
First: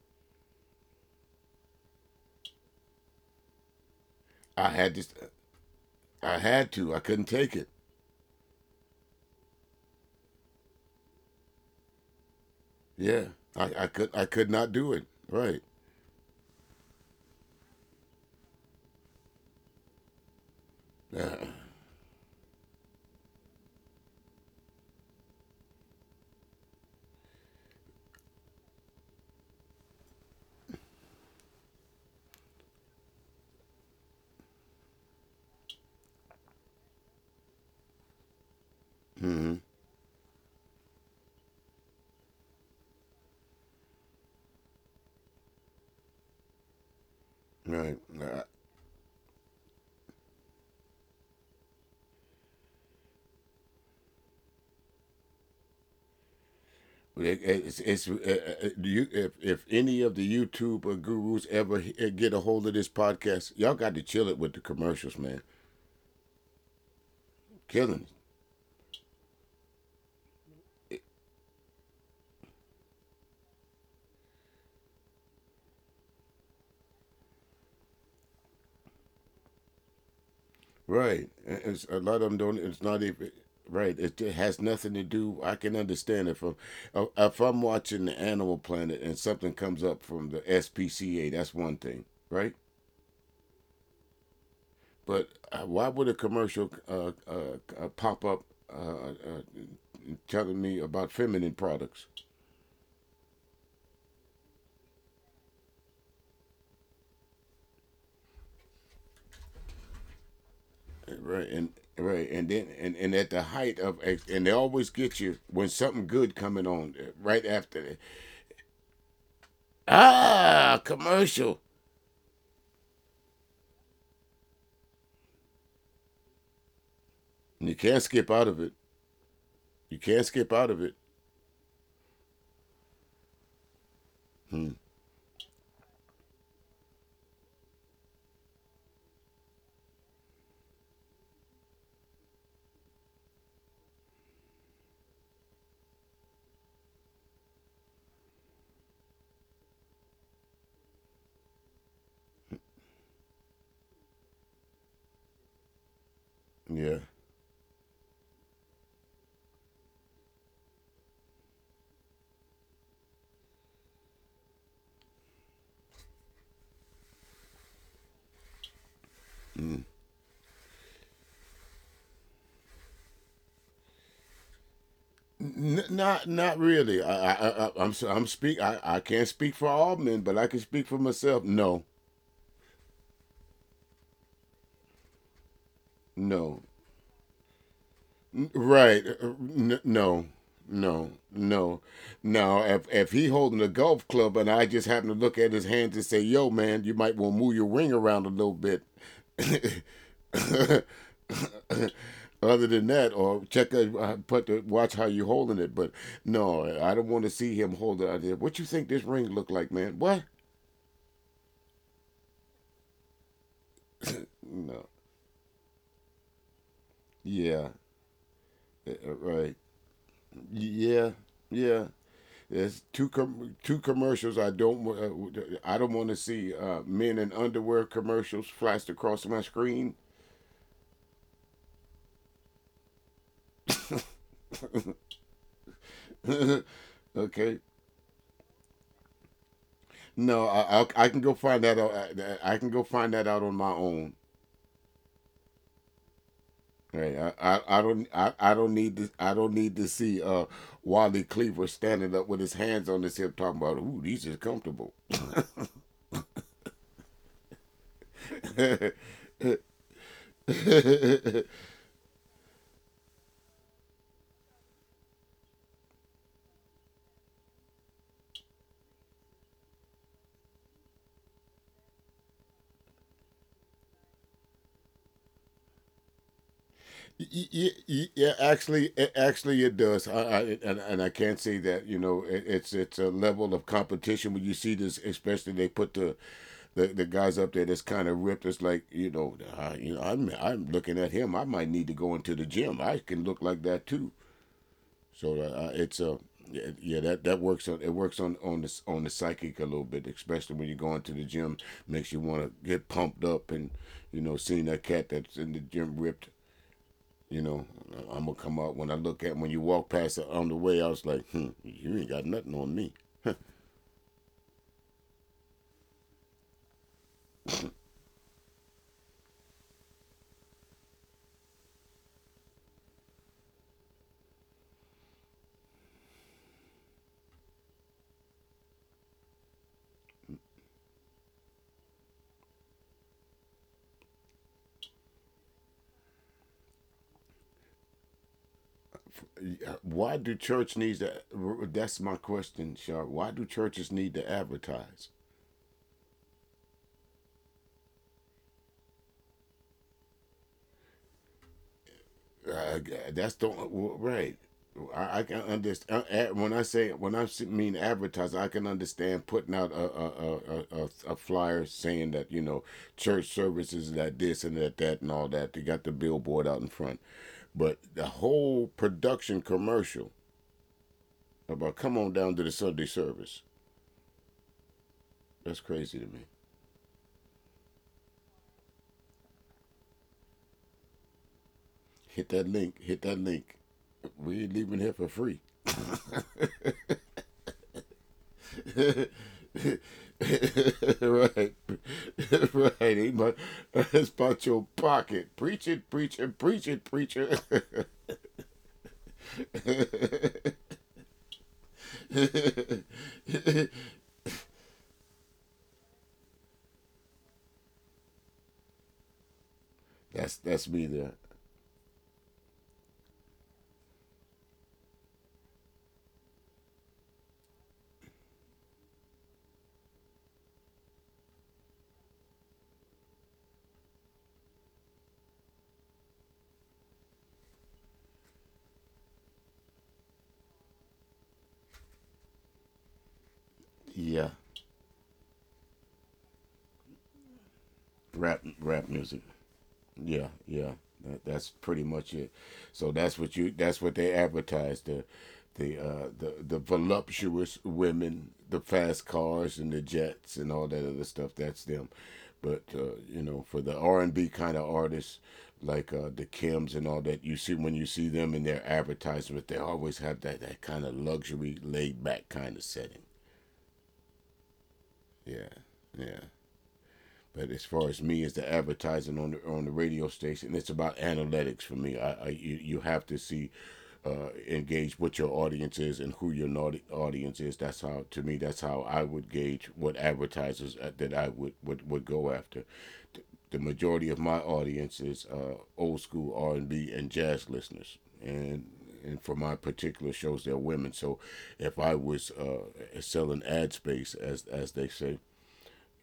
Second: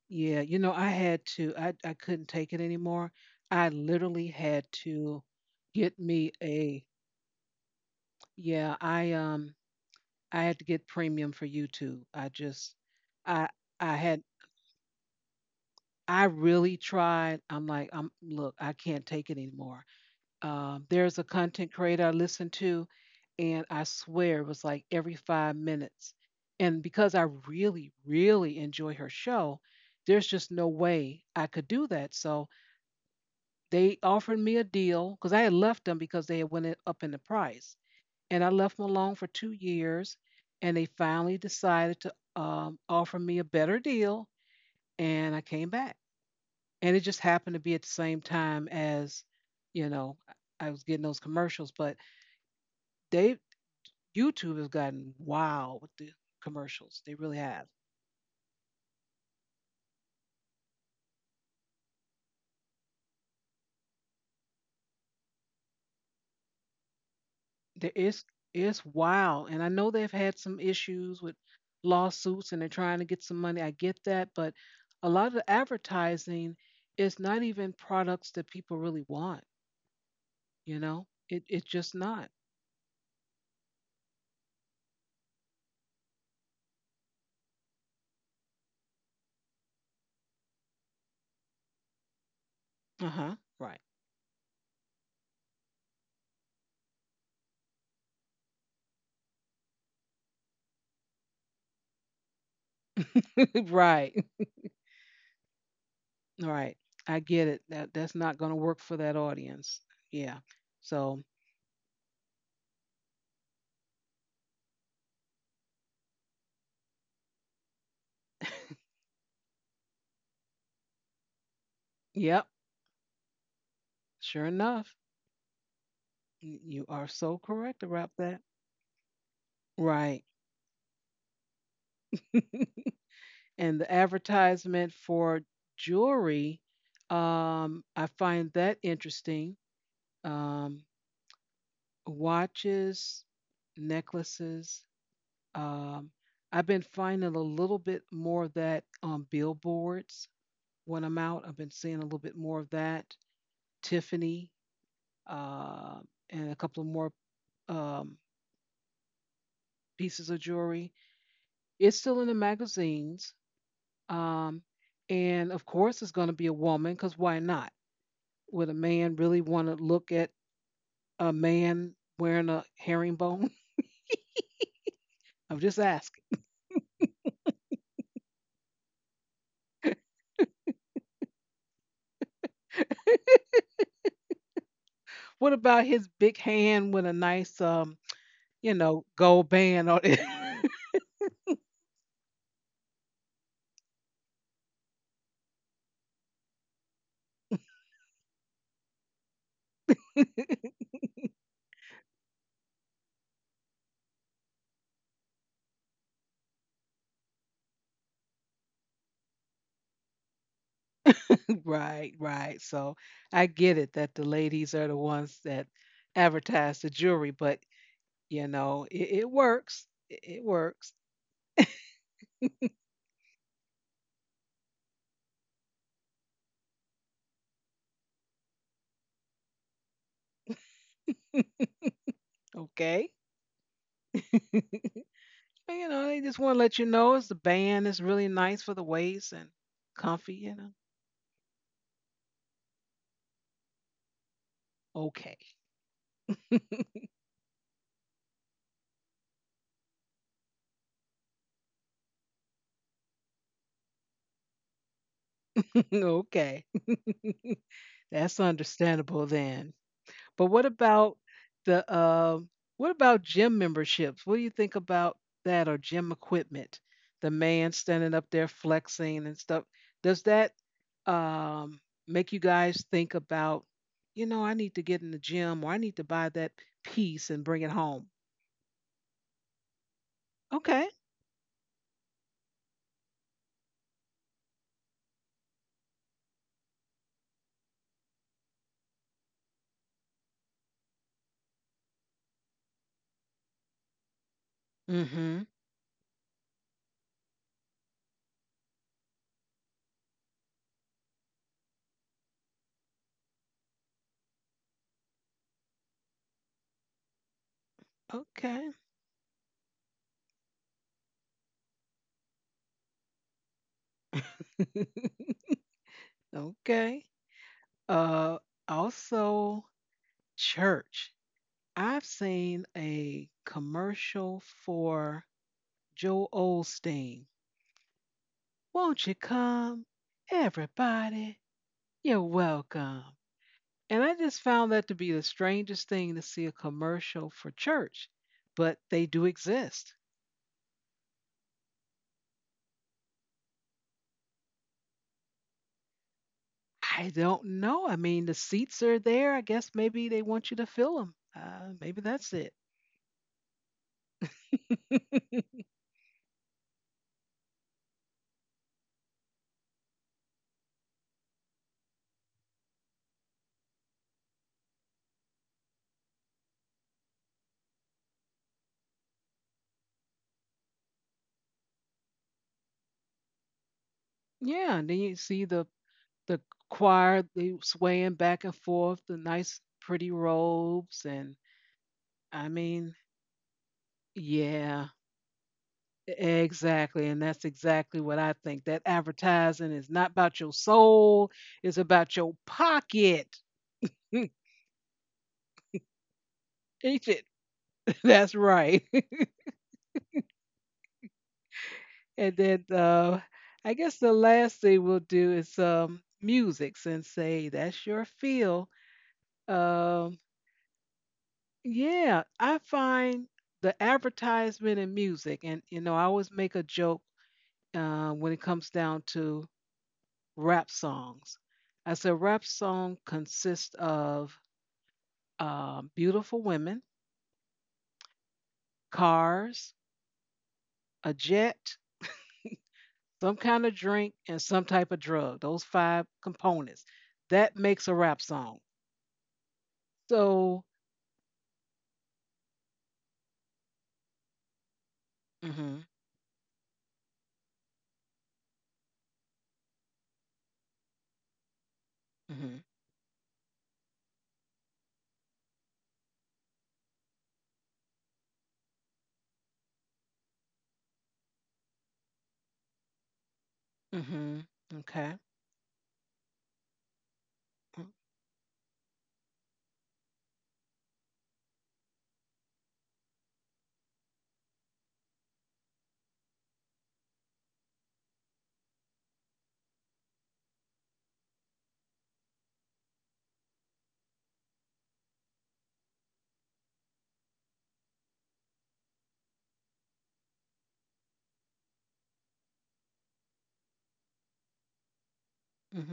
A: yeah, you know, I had to. I I couldn't take it anymore. I literally
B: I
A: had
B: had this.
A: to get
B: I
A: me
B: had to.
A: a,
B: I couldn't take it.
A: yeah, I um I had to get premium for YouTube. I just,
B: Yeah.
A: I
B: I I
A: I
B: could
A: had
B: I could not do it, right.
A: I really tried. I'm like, I'm look, I can't take it anymore. Um, there's a
B: uh,
A: content creator I listened to, and I swear it was like every five minutes. And because I really, really enjoy her show, there's just no way I could do that. So they offered me a deal because I had left them because they had went it- up in the price, and I left them alone for two
B: Mm-hmm.
A: years. And they finally decided to um, offer me a better deal, and I came back. And it just happened to be at the
B: Right.
A: same
B: Nah,
A: time as, you know, I I was getting those commercials, but they, YouTube has gotten wild with the commercials. They really
B: it-
A: have.
B: it's it's uh, uh, uh, you if if any of the YouTube gurus ever he- get a hold of this podcast, y'all got to chill it with the commercials, man.
A: There
B: Killing
A: is, it's wild, and I know they've had some
B: it.
A: issues with lawsuits, and they're trying to get some money. I get that, but a lot of the advertising is not even products that people really want. You know,
B: Right.
A: it, it's
B: And it's
A: just
B: a lot of
A: not.
B: them don't. It's not even. Right, it, it has nothing to do. I can understand it from uh, uh, if I'm watching the Animal Planet and something comes up from the S P C A. That's one thing, right?
A: Uh huh. Right.
B: But uh, why would a commercial uh, uh, uh, pop up uh, uh, telling me about feminine products,
A: Right. Right. I get it. That that's not going to work for that audience. Yeah. So,
B: right? And right, and then and, and at the height of — and they always get you when something good coming on uh, right after that. Ah, commercial.
A: yep. Sure enough, y- you are so
B: And you
A: correct
B: can't
A: about
B: skip
A: that.
B: out of it. You
A: Right.
B: can't skip out of it.
A: And the
B: Hmm.
A: advertisement for jewelry, um, I find that interesting. Um, Watches, necklaces. Um, I've been finding a little bit more of that on billboards when I'm out. I've been seeing a little bit more of that. Tiffany, uh, and a couple of
B: Yeah.
A: more um, pieces of jewelry. It's still in the magazines. Um, and of course, it's going to be a woman because why not? Would a man really want to look at a man wearing a herringbone? I'm just
B: N-
A: asking.
B: not not really. I I, I I'm i I'm speak. I, I can't speak for all men, but I can speak for myself. No,
A: What about his big
B: no.
A: hand with a nice, um, you
B: Right. Uh,
A: know,
B: uh,
A: gold
B: n-
A: band on
B: no,
A: it?
B: no, no, no. If if he holding a golf club and I just happen to look at his hands and say, "Yo, man, you might want to move your ring around a little bit." Other than that, or check uh, uh, put the, watch how you holding it. But no, I don't want to see him hold it out there. What you think this ring look like, man? What?
A: Right, right. So I get it that the ladies
B: No.
A: are the ones that advertise the jewelry, but
B: Yeah.
A: you
B: Uh,
A: know,
B: uh,
A: it, it
B: Right.
A: works. It, it works.
B: Yeah. Yeah. There's two com- two commercials I don't — uh, I don't want to see uh, men in underwear commercials flashed across my screen.
A: Okay. And, you know, they just want to let you know it's the
B: Okay,
A: band. It's really nice for the waist and comfy,
B: no,
A: you know.
B: I, I I can go find that out. I, I can go find that out on my own.
A: Okay.
B: Right, I, I, I don't I, I don't need to — I don't need to see uh Wally Cleaver standing up with his hands on his hip talking about, ooh, these are comfortable.
A: Okay. That's understandable then. But what about the uh, what about gym memberships? What do you think about that or gym equipment? The man standing up there flexing and stuff. Does that um, make you guys think about, you know, I need to get in the gym or I need to buy that piece and
B: Yeah,
A: bring it home?
B: yeah, actually, it, actually, it does. I, I and, and
A: Okay.
B: I can't say that, you know, it, it's it's a level of competition when you see this, especially they put the the, the guys up there that's kind of ripped. It's like, you know, I, you know, I'm I'm looking at him. I might need to go into the gym. I can look like that too. So uh,
A: Mm-hmm.
B: uh, it's a yeah, yeah, that that works on — it works on on the on the psychic a little bit, especially when you're going to the gym. Makes you want to get pumped up and, you know, seeing that cat that's in the gym ripped, you know, I'm gonna come out
A: Okay.
B: when I look at when you walk past it on the way, I was like, hmm, you ain't got nothing on me.
A: Okay. Uh, Also, church. I've seen a commercial for Joe Osteen. Won't you come, everybody? You're welcome. And I just found that to be the strangest thing, to see a commercial for church, but they do
B: Yeah,
A: exist.
B: why do church needs to? That's my question, Shar. Why do churches need to advertise?
A: I don't know. I mean, the seats are there. I guess maybe they want you to fill them. Uh, maybe that's it.
B: Uh, that's the well, right. I, I can understand — when I say, when I mean advertising, I can understand putting out a a, a, a a flyer saying that, you know, church services that this and that, that and all that. They got the billboard out in front, but the whole production commercial about come on down to the Sunday service.
A: Yeah, and then you see the
B: That's crazy to me.
A: the choir, they swaying back and forth, the nice pretty robes and,
B: Hit
A: I
B: that link.
A: mean,
B: Hit that link. We ain't leaving
A: yeah,
B: here for free.
A: exactly. And that's exactly what I think. That
B: Right.
A: advertising is not about your soul, it's about your
B: Right. Ain't
A: pocket.
B: my, That's about your pocket. Preach it, preach it, preach it,
A: Eat it.
B: preacher.
A: That's right. and then uh I guess the last thing we'll do is um music, since say that's your feel. Um
B: That's that's me there.
A: Yeah, I find the advertisement and music, and you know, I always make a joke uh, when it comes down to rap songs. I said rap song consists of um, beautiful women, cars, a jet, some kind of drink,
B: Yeah.
A: and some type of drug. Those five components that makes a rap
B: Rap
A: song.
B: rap music. Yeah,
A: So,
B: yeah. That, that's pretty much it. So that's what you — that's what they advertise, the the
A: mm-hmm,
B: uh the the voluptuous women, the fast cars and the jets and all that other stuff. That's them.
A: mm-hmm,
B: But uh, you know, for the R and B kind of artists, like uh the Kims and all that, you see, when you see them in their advertisements, they always have that that kind of luxury, laid back kind of setting.
A: mm-hmm, okay,
B: Yeah, yeah. But as far as me, as the advertising on the on the radio station, it's about analytics for me. I, I you, you have to see, uh, engage what your audience is and who your naudi- audience is. That's how — to me, that's how I would gauge what advertisers uh, that I would would, would go after. Th- The majority of my audience is uh, old school R and B and jazz listeners, and and for my particular shows they're women. So if I was uh, selling ad space, as as they say,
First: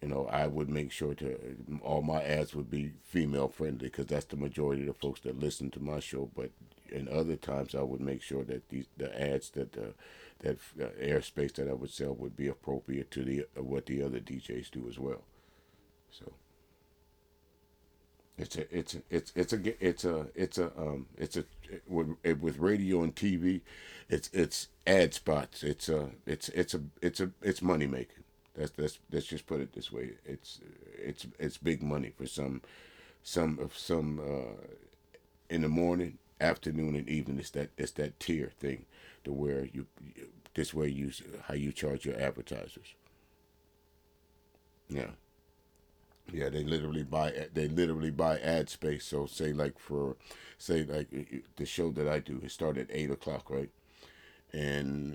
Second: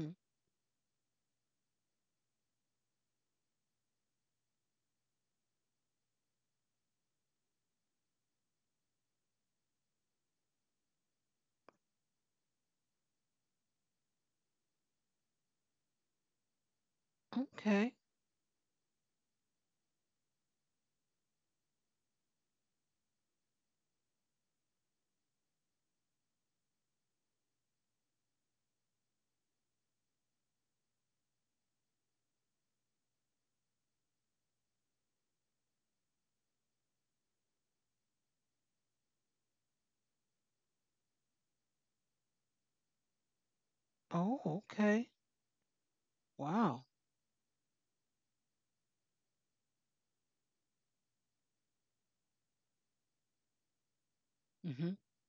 B: you know, I would make sure to — all my ads would be female friendly because that's the majority of the folks that listen to my show. But in other times, I would make sure that these — the ads that the — that uh, airspace that I would sell would be appropriate to the what the other D Js do as well. So
A: okay,
B: it's a it's a, it's it's a it's a it's a um it's a with, with radio and T V, it's it's ad spots. It's a it's it's a it's a it's money making. That's — that's let's just put it this way. It's it's it's big money for some some of some uh, in the morning, afternoon, and evening. It's that — it's that tier thing, to where you — this way you — how you charge your advertisers.
A: oh, okay,
B: Yeah. Yeah, they
A: wow.
B: literally buy they literally buy ad space. So say like for — say like the show that I do, it started at eight o'clock, right?
A: Mm-hmm.
B: And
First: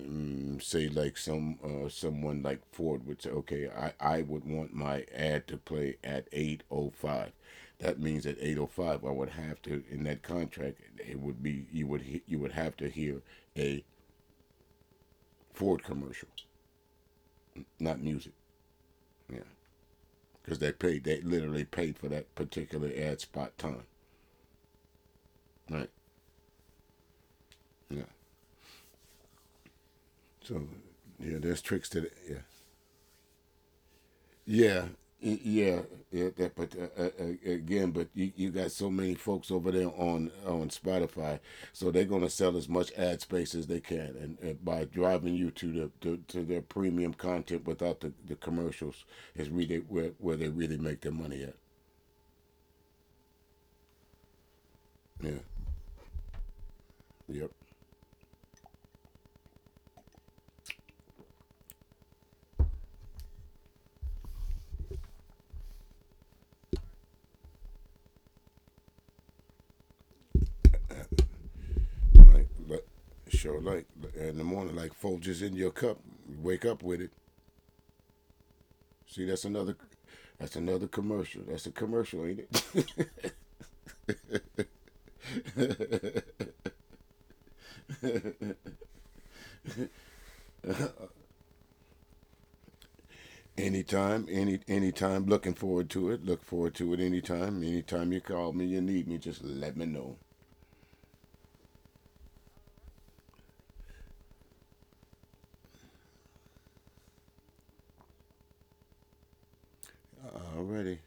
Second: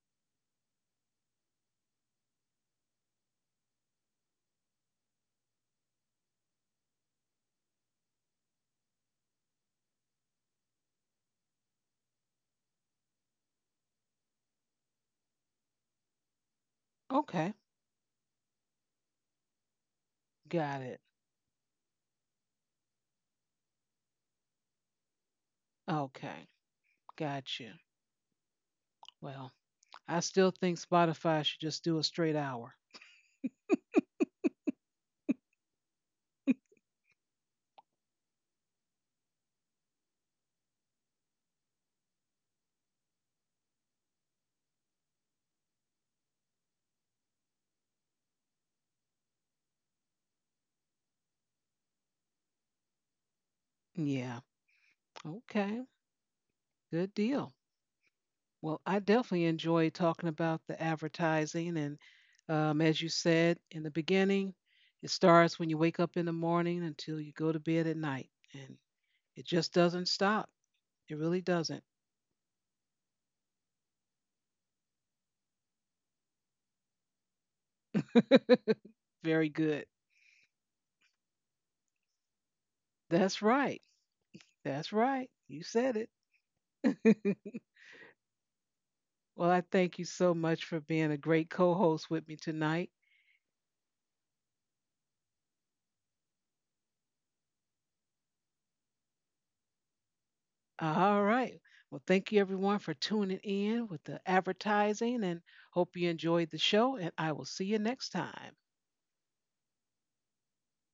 B: mm, say like some uh, someone like Ford would say, okay, I, I would want my ad to play at eight o five. That means at eight o five, I would have to — in that contract, it would be, you would he- you would have to hear a Ford commercial,
A: Okay,
B: not music. Yeah, because they
A: got it.
B: paid they literally paid for that particular ad spot time, right?
A: Okay, got you.
B: Yeah.
A: Well, I still
B: So
A: think
B: yeah,
A: Spotify should
B: there's
A: just
B: tricks
A: do a
B: to that.
A: straight
B: Yeah,
A: hour.
B: yeah, yeah. Yeah that, but uh, uh, uh, again, but you, you got so many folks over there on on Spotify, so they're gonna sell as much ad space as they can, and, and by driving you to the to, to their premium content without the, the commercials is really where where they really make their money at.
A: Yeah.
B: Yeah.
A: Okay. Good deal.
B: Yep.
A: Well, I definitely enjoy talking about the advertising. And um, As you said in the beginning, it starts when you wake up in the morning until you go to bed at night. And it just doesn't stop. It really doesn't.
B: Like, like sure, like in the morning, like Folgers in your cup. Wake up with it. See, that's
A: Very
B: another
A: good.
B: that's another commercial. That's a commercial, ain't it?
A: That's right. That's right. You said it. Well, I thank you so much for being a great co host with me tonight.
B: Anytime, any anytime. Looking forward to it. Look forward to it anytime. Anytime you call me, you need me, just let me know.
A: All right. Well, thank you everyone for tuning in with the advertising, and hope you enjoyed the show. And I will see you next time.
B: Alrighty.